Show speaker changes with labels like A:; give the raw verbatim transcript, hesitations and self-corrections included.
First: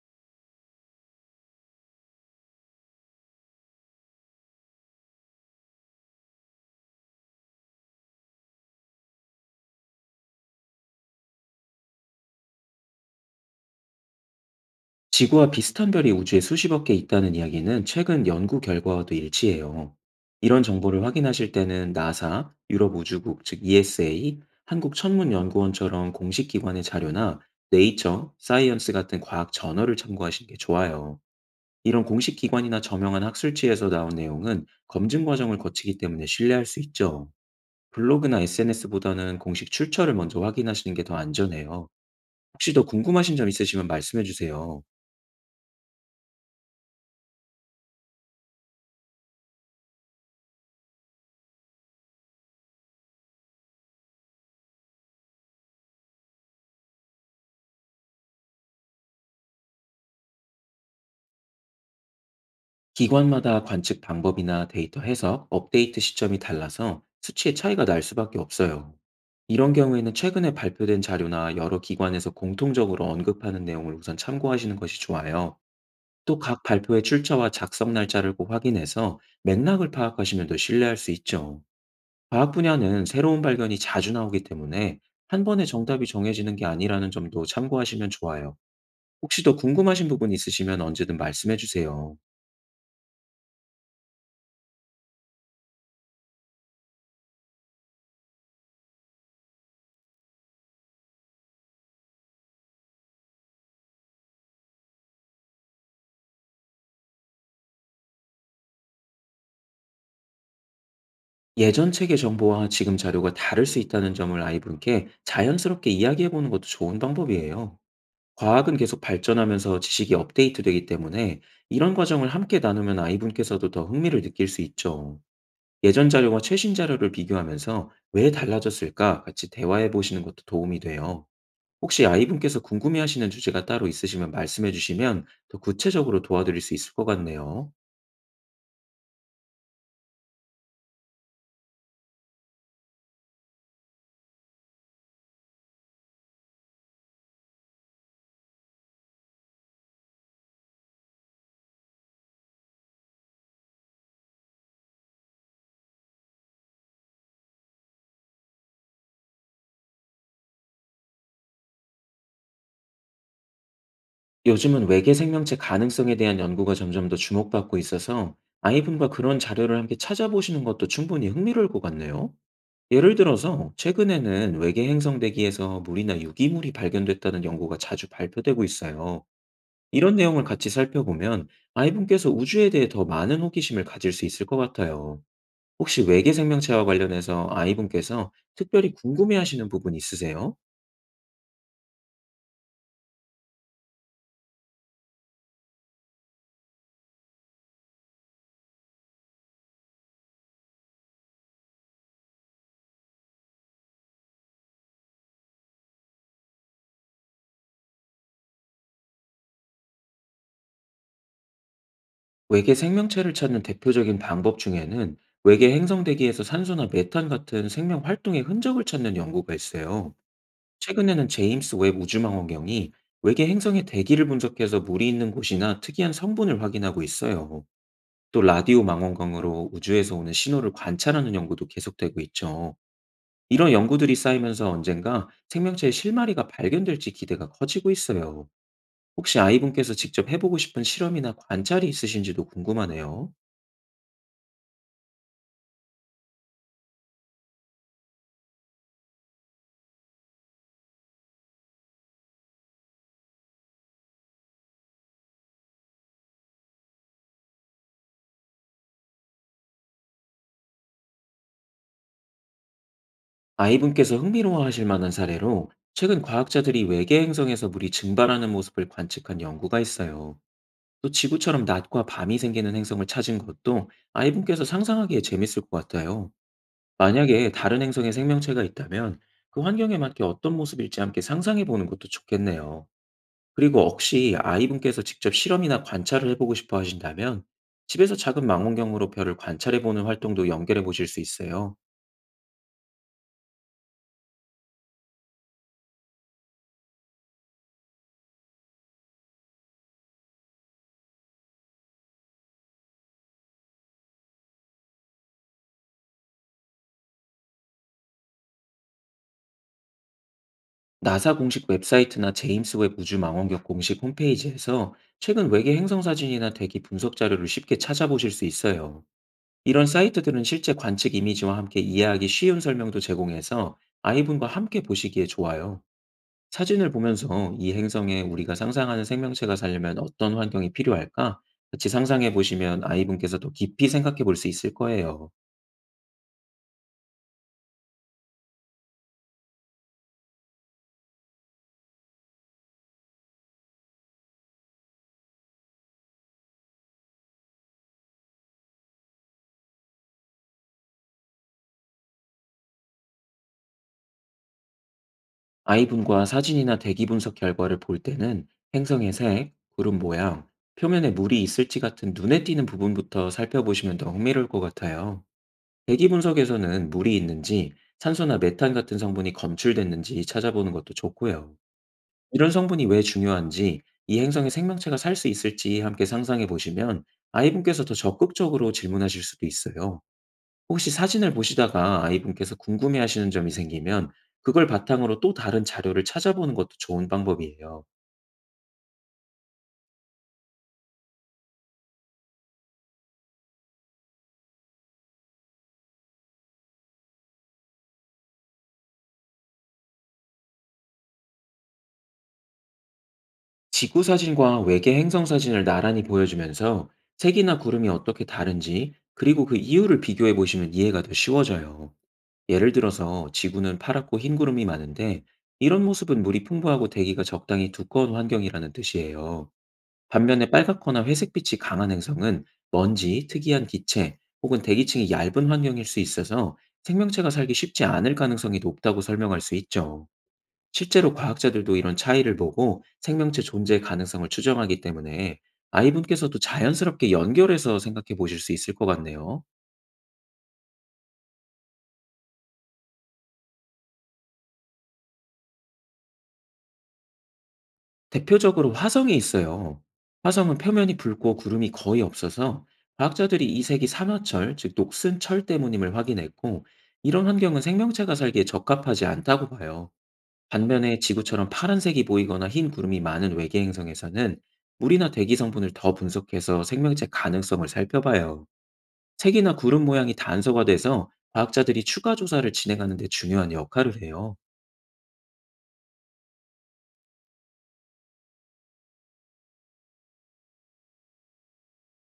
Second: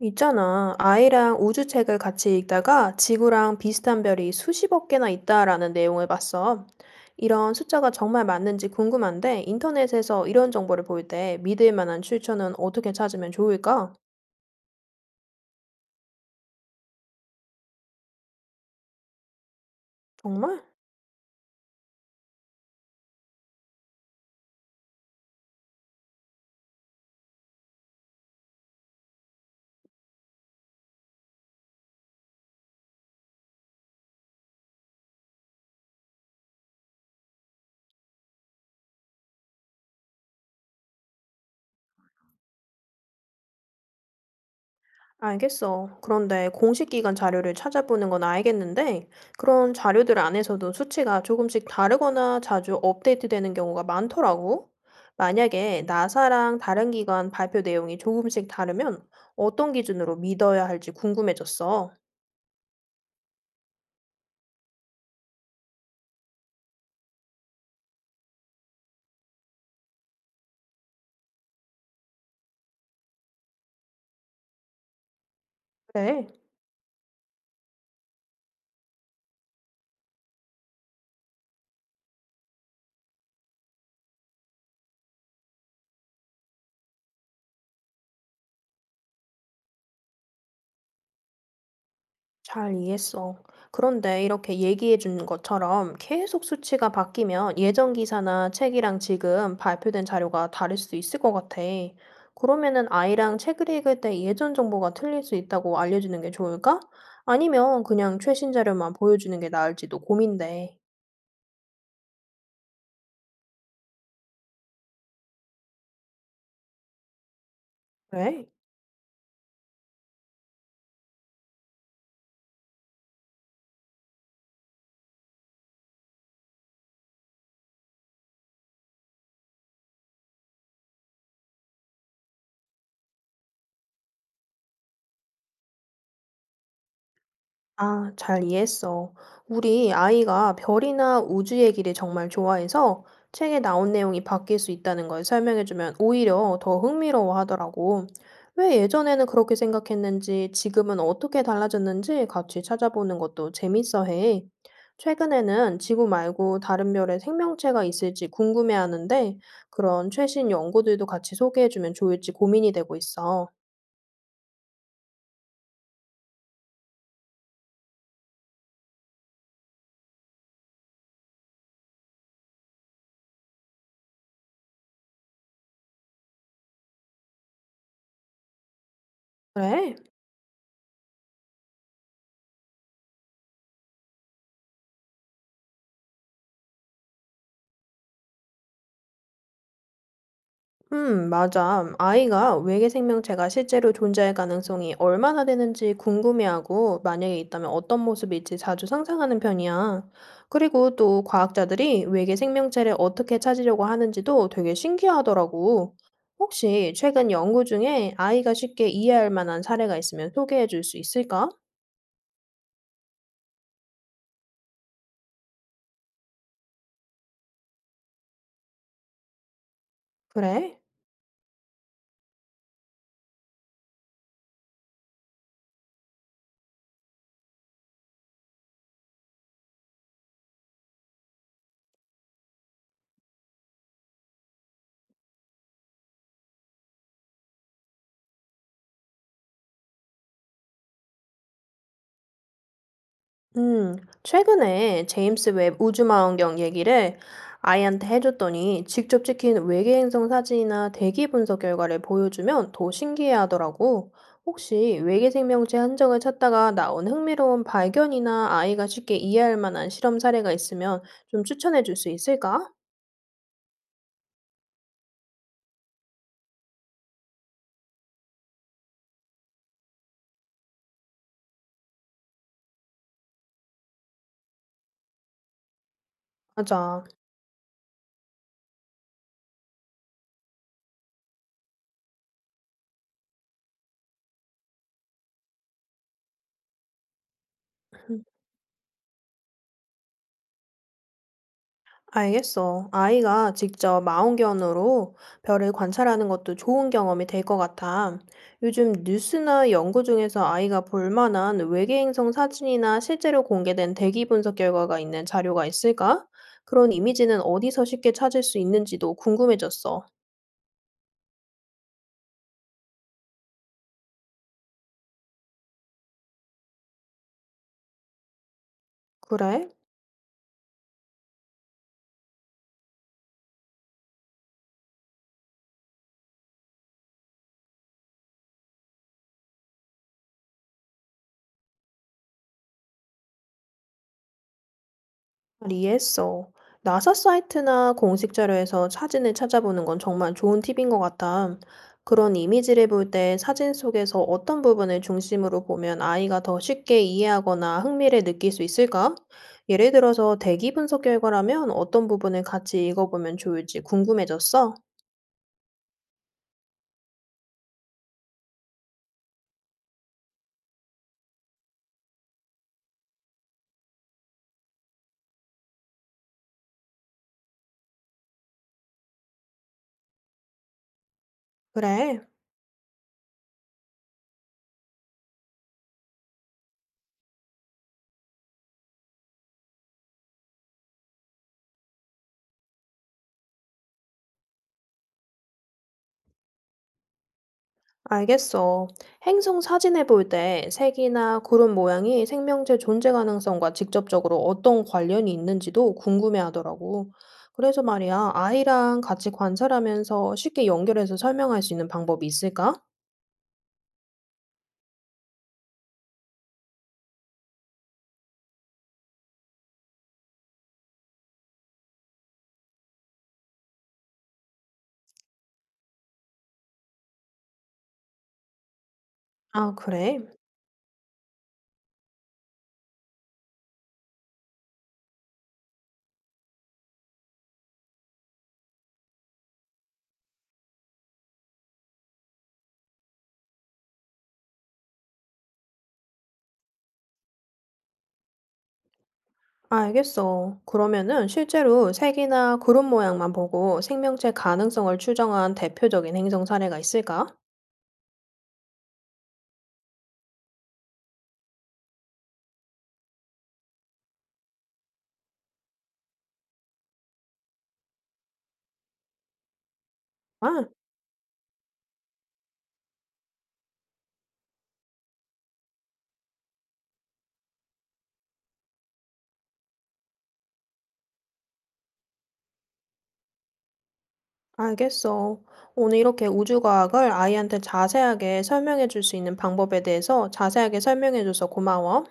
A: 있잖아. 아이랑 우주책을 같이 읽다가 지구랑 비슷한 별이 수십억 개나 있다라는 내용을 봤어. 이런 숫자가 정말 맞는지 궁금한데 인터넷에서 이런 정보를 볼 때 믿을 만한 출처는 어떻게 찾으면 좋을까?
B: 지구와 비슷한 별이 우주에 수십억 개 있다는 이야기는 최근 연구 결과와도 일치해요.
A: 정말?
B: 이런 정보를 확인하실 때는 나사, 유럽우주국 즉 이에스에이, 한국천문연구원처럼 공식 기관의 자료나 네이처, 사이언스 같은 과학 저널을 참고하시는 게 좋아요. 이런 공식 기관이나 저명한 학술지에서 나온 내용은 검증 과정을 거치기 때문에 신뢰할 수 있죠. 블로그나 에스엔에스보다는 공식 출처를 먼저 확인하시는 게 더 안전해요. 혹시 더 궁금하신 점 있으시면 말씀해 주세요.
A: 알겠어. 그런데 공식 기관 자료를 찾아보는 건 알겠는데, 그런 자료들 안에서도 수치가 조금씩 다르거나 자주 업데이트되는 경우가 많더라고. 만약에 나사랑 다른 기관 발표 내용이 조금씩 다르면 어떤 기준으로 믿어야 할지 궁금해졌어.
B: 기관마다 관측 방법이나 데이터 해석, 업데이트 시점이 달라서 수치의 차이가 날 수밖에 없어요. 이런 경우에는 최근에 발표된 자료나 여러 기관에서 공통적으로 언급하는 내용을 우선 참고하시는 것이 좋아요.
A: 그래.
B: 또 각 발표의 출처와 작성 날짜를 꼭 확인해서 맥락을 파악하시면 더 신뢰할 수 있죠. 과학 분야는 새로운 발견이 자주 나오기 때문에 한 번에 정답이 정해지는 게 아니라는 점도 참고하시면 좋아요. 혹시 더 궁금하신 부분 있으시면 언제든 말씀해 주세요.
A: 잘 이해했어. 그런데 이렇게 얘기해 준 것처럼 계속 수치가 바뀌면 예전 기사나 책이랑 지금 발표된 자료가 다를 수 있을 것 같아. 그러면은 아이랑 책을 읽을 때 예전 정보가 틀릴 수 있다고 알려주는 게 좋을까? 아니면 그냥 최신 자료만 보여주는 게 나을지도 고민돼.
B: 예전 책의 정보와 지금 자료가 다를 수 있다는 점을 아이분께 자연스럽게 이야기해 보는 것도 좋은 방법이에요.
A: 왜?
B: 과학은 계속 발전하면서 지식이 업데이트되기 때문에 이런 과정을 함께 나누면 아이분께서도 더 흥미를 느낄 수 있죠. 예전 자료와 최신 자료를 비교하면서 왜 달라졌을까 같이 대화해 보시는 것도 도움이 돼요. 혹시 아이분께서 궁금해 하시는 주제가 따로 있으시면 말씀해 주시면 더 구체적으로 도와드릴 수 있을 것 같네요.
A: 아, 잘 이해했어. 우리 아이가 별이나 우주 얘기를 정말 좋아해서 책에 나온 내용이 바뀔 수 있다는 걸 설명해주면 오히려 더 흥미로워 하더라고. 왜 예전에는 그렇게 생각했는지, 지금은 어떻게 달라졌는지 같이 찾아보는 것도 재밌어 해. 최근에는 지구 말고 다른 별에 생명체가 있을지 궁금해하는데, 그런 최신 연구들도 같이 소개해주면 좋을지 고민이 되고 있어.
B: 요즘은 외계 생명체 가능성에 대한 연구가 점점 더 주목받고 있어서 아이분과 그런 자료를 함께 찾아보시는 것도 충분히 흥미로울 것 같네요. 예를 들어서 최근에는 외계 행성 대기에서 물이나 유기물이 발견됐다는 연구가 자주 발표되고 있어요.
A: 그래?
B: 이런 내용을 같이 살펴보면 아이분께서 우주에 대해 더 많은 호기심을 가질 수 있을 것 같아요. 혹시 외계 생명체와 관련해서 아이분께서 특별히 궁금해하시는 부분 있으세요?
A: 음, 맞아. 아이가 외계 생명체가 실제로 존재할 가능성이 얼마나 되는지 궁금해하고, 만약에 있다면 어떤 모습일지 자주 상상하는 편이야. 그리고 또 과학자들이 외계 생명체를 어떻게 찾으려고 하는지도 되게 신기하더라고. 혹시 최근 연구 중에 아이가 쉽게 이해할 만한 사례가 있으면 소개해 줄 수 있을까?
B: 외계 생명체를 찾는 대표적인 방법 중에는 외계 행성 대기에서 산소나 메탄 같은 생명 활동의 흔적을 찾는 연구가 있어요.
A: 그래?
B: 최근에는 제임스 웹 우주망원경이 외계 행성의 대기를 분석해서 물이 있는 곳이나 특이한 성분을 확인하고 있어요. 또 라디오 망원경으로 우주에서 오는 신호를 관찰하는 연구도 계속되고 있죠. 이런 연구들이 쌓이면서 언젠가 생명체의 실마리가 발견될지 기대가 커지고 있어요. 혹시 아이분께서 직접 해보고 싶은 실험이나 관찰이 있으신지도 궁금하네요.
A: 음, 최근에 제임스 웹 우주망원경 얘기를 아이한테 해줬더니 직접 찍힌 외계 행성 사진이나 대기 분석 결과를 보여주면 더 신기해하더라고. 혹시 외계 생명체 흔적을 찾다가 나온 흥미로운 발견이나 아이가 쉽게 이해할 만한 실험 사례가 있으면 좀 추천해 줄 수 있을까?
B: 아이분께서 흥미로워하실 만한 사례로 최근 과학자들이 외계 행성에서 물이 증발하는 모습을 관측한 연구가 있어요. 또 지구처럼 낮과 밤이 생기는 행성을 찾은 것도 아이분께서 상상하기에 재밌을 것 같아요.
A: 맞아.
B: 만약에 다른 행성에 생명체가 있다면 그 환경에 맞게 어떤 모습일지 함께 상상해 보는 것도 좋겠네요. 그리고 혹시 아이분께서 직접 실험이나 관찰을 해보고 싶어 하신다면 집에서 작은 망원경으로 별을 관찰해 보는 활동도 연결해 보실 수 있어요.
A: 알겠어. 아이가 직접 망원경으로 별을 관찰하는 것도 좋은 경험이 될 것 같아. 요즘 뉴스나 연구 중에서 아이가 볼 만한 외계 행성 사진이나 실제로 공개된 대기 분석 결과가 있는 자료가 있을까? 그런 이미지는 어디서 쉽게 찾을 수 있는지도 궁금해졌어.
B: 나사 공식 웹사이트나 제임스 웹 우주망원경 공식 홈페이지에서 최근 외계 행성 사진이나 대기 분석 자료를 쉽게 찾아보실 수 있어요.
A: 그래?
B: 이런 사이트들은 실제 관측 이미지와 함께 이해하기 쉬운 설명도 제공해서 아이분과 함께 보시기에 좋아요. 사진을 보면서 이 행성에 우리가 상상하는 생명체가 살려면 어떤 환경이 필요할까? 같이 상상해 보시면 아이분께서 더 깊이 생각해 볼 수 있을 거예요.
A: 이해했어. 나사 사이트나 공식 자료에서 사진을 찾아보는 건 정말 좋은 팁인 것 같아. 그런 이미지를 볼 때 사진 속에서 어떤 부분을 중심으로 보면 아이가 더 쉽게 이해하거나 흥미를 느낄 수 있을까? 예를 들어서 대기 분석 결과라면 어떤 부분을 같이 읽어보면 좋을지 궁금해졌어.
B: 아이분과 사진이나 대기 분석 결과를 볼 때는 행성의 색, 구름 모양, 표면에 물이 있을지 같은 눈에 띄는 부분부터 살펴보시면 더 흥미로울 것 같아요. 대기 분석에서는 물이 있는지, 산소나 메탄 같은 성분이 검출됐는지 찾아보는 것도 좋고요.
A: 그래.
B: 이런 성분이 왜 중요한지, 이 행성에 생명체가 살 수 있을지 함께 상상해 보시면 아이분께서 더 적극적으로 질문하실 수도 있어요. 혹시 사진을 보시다가 아이분께서 궁금해하시는 점이 생기면 그걸 바탕으로 또 다른 자료를 찾아보는 것도 좋은 방법이에요.
A: 알겠어. 행성 사진을 볼 때 색이나 구름 모양이 생명체 존재 가능성과 직접적으로 어떤 관련이 있는지도 궁금해하더라고. 그래서 말이야, 아이랑 같이 관찰하면서 쉽게 연결해서 설명할 수 있는 방법이 있을까?
B: 지구 사진과 외계 행성 사진을 나란히 보여주면서 색이나 구름이 어떻게 다른지 그리고 그 이유를 비교해 보시면 이해가 더 쉬워져요. 예를 들어서 지구는 파랗고 흰 구름이 많은데 이런 모습은 물이 풍부하고 대기가 적당히 두꺼운 환경이라는 뜻이에요.
A: 아, 그래?
B: 반면에 빨갛거나 회색빛이 강한 행성은 먼지, 특이한 기체 혹은 대기층이 얇은 환경일 수 있어서 생명체가 살기 쉽지 않을 가능성이 높다고 설명할 수 있죠. 실제로 과학자들도 이런 차이를 보고 생명체 존재 가능성을 추정하기 때문에 아이분께서도 자연스럽게 연결해서 생각해 보실 수 있을 것 같네요.
A: 알겠어. 그러면은 실제로 색이나 구름 모양만 보고 생명체 가능성을 추정한 대표적인 행성 사례가 있을까?
B: 대표적으로 화성이 있어요. 화성은 표면이 붉고 구름이 거의 없어서 과학자들이 이색이 산화철, 즉 녹슨 철 때문임을 확인했고 이런 환경은 생명체가 살기에 적합하지 않다고 봐요.
A: 아,
B: 반면에 지구처럼 파란색이 보이거나 흰 구름이 많은 외계 행성에서는 물이나 대기 성분을 더 분석해서 생명체 가능성을 살펴봐요. 색이나 구름 모양이 단서가 돼서 과학자들이 추가 조사를 진행하는 데 중요한 역할을 해요.
A: 알겠어. 오늘 이렇게 우주과학을 아이한테 자세하게 설명해 줄 수 있는 방법에 대해서 자세하게 설명해 줘서 고마워.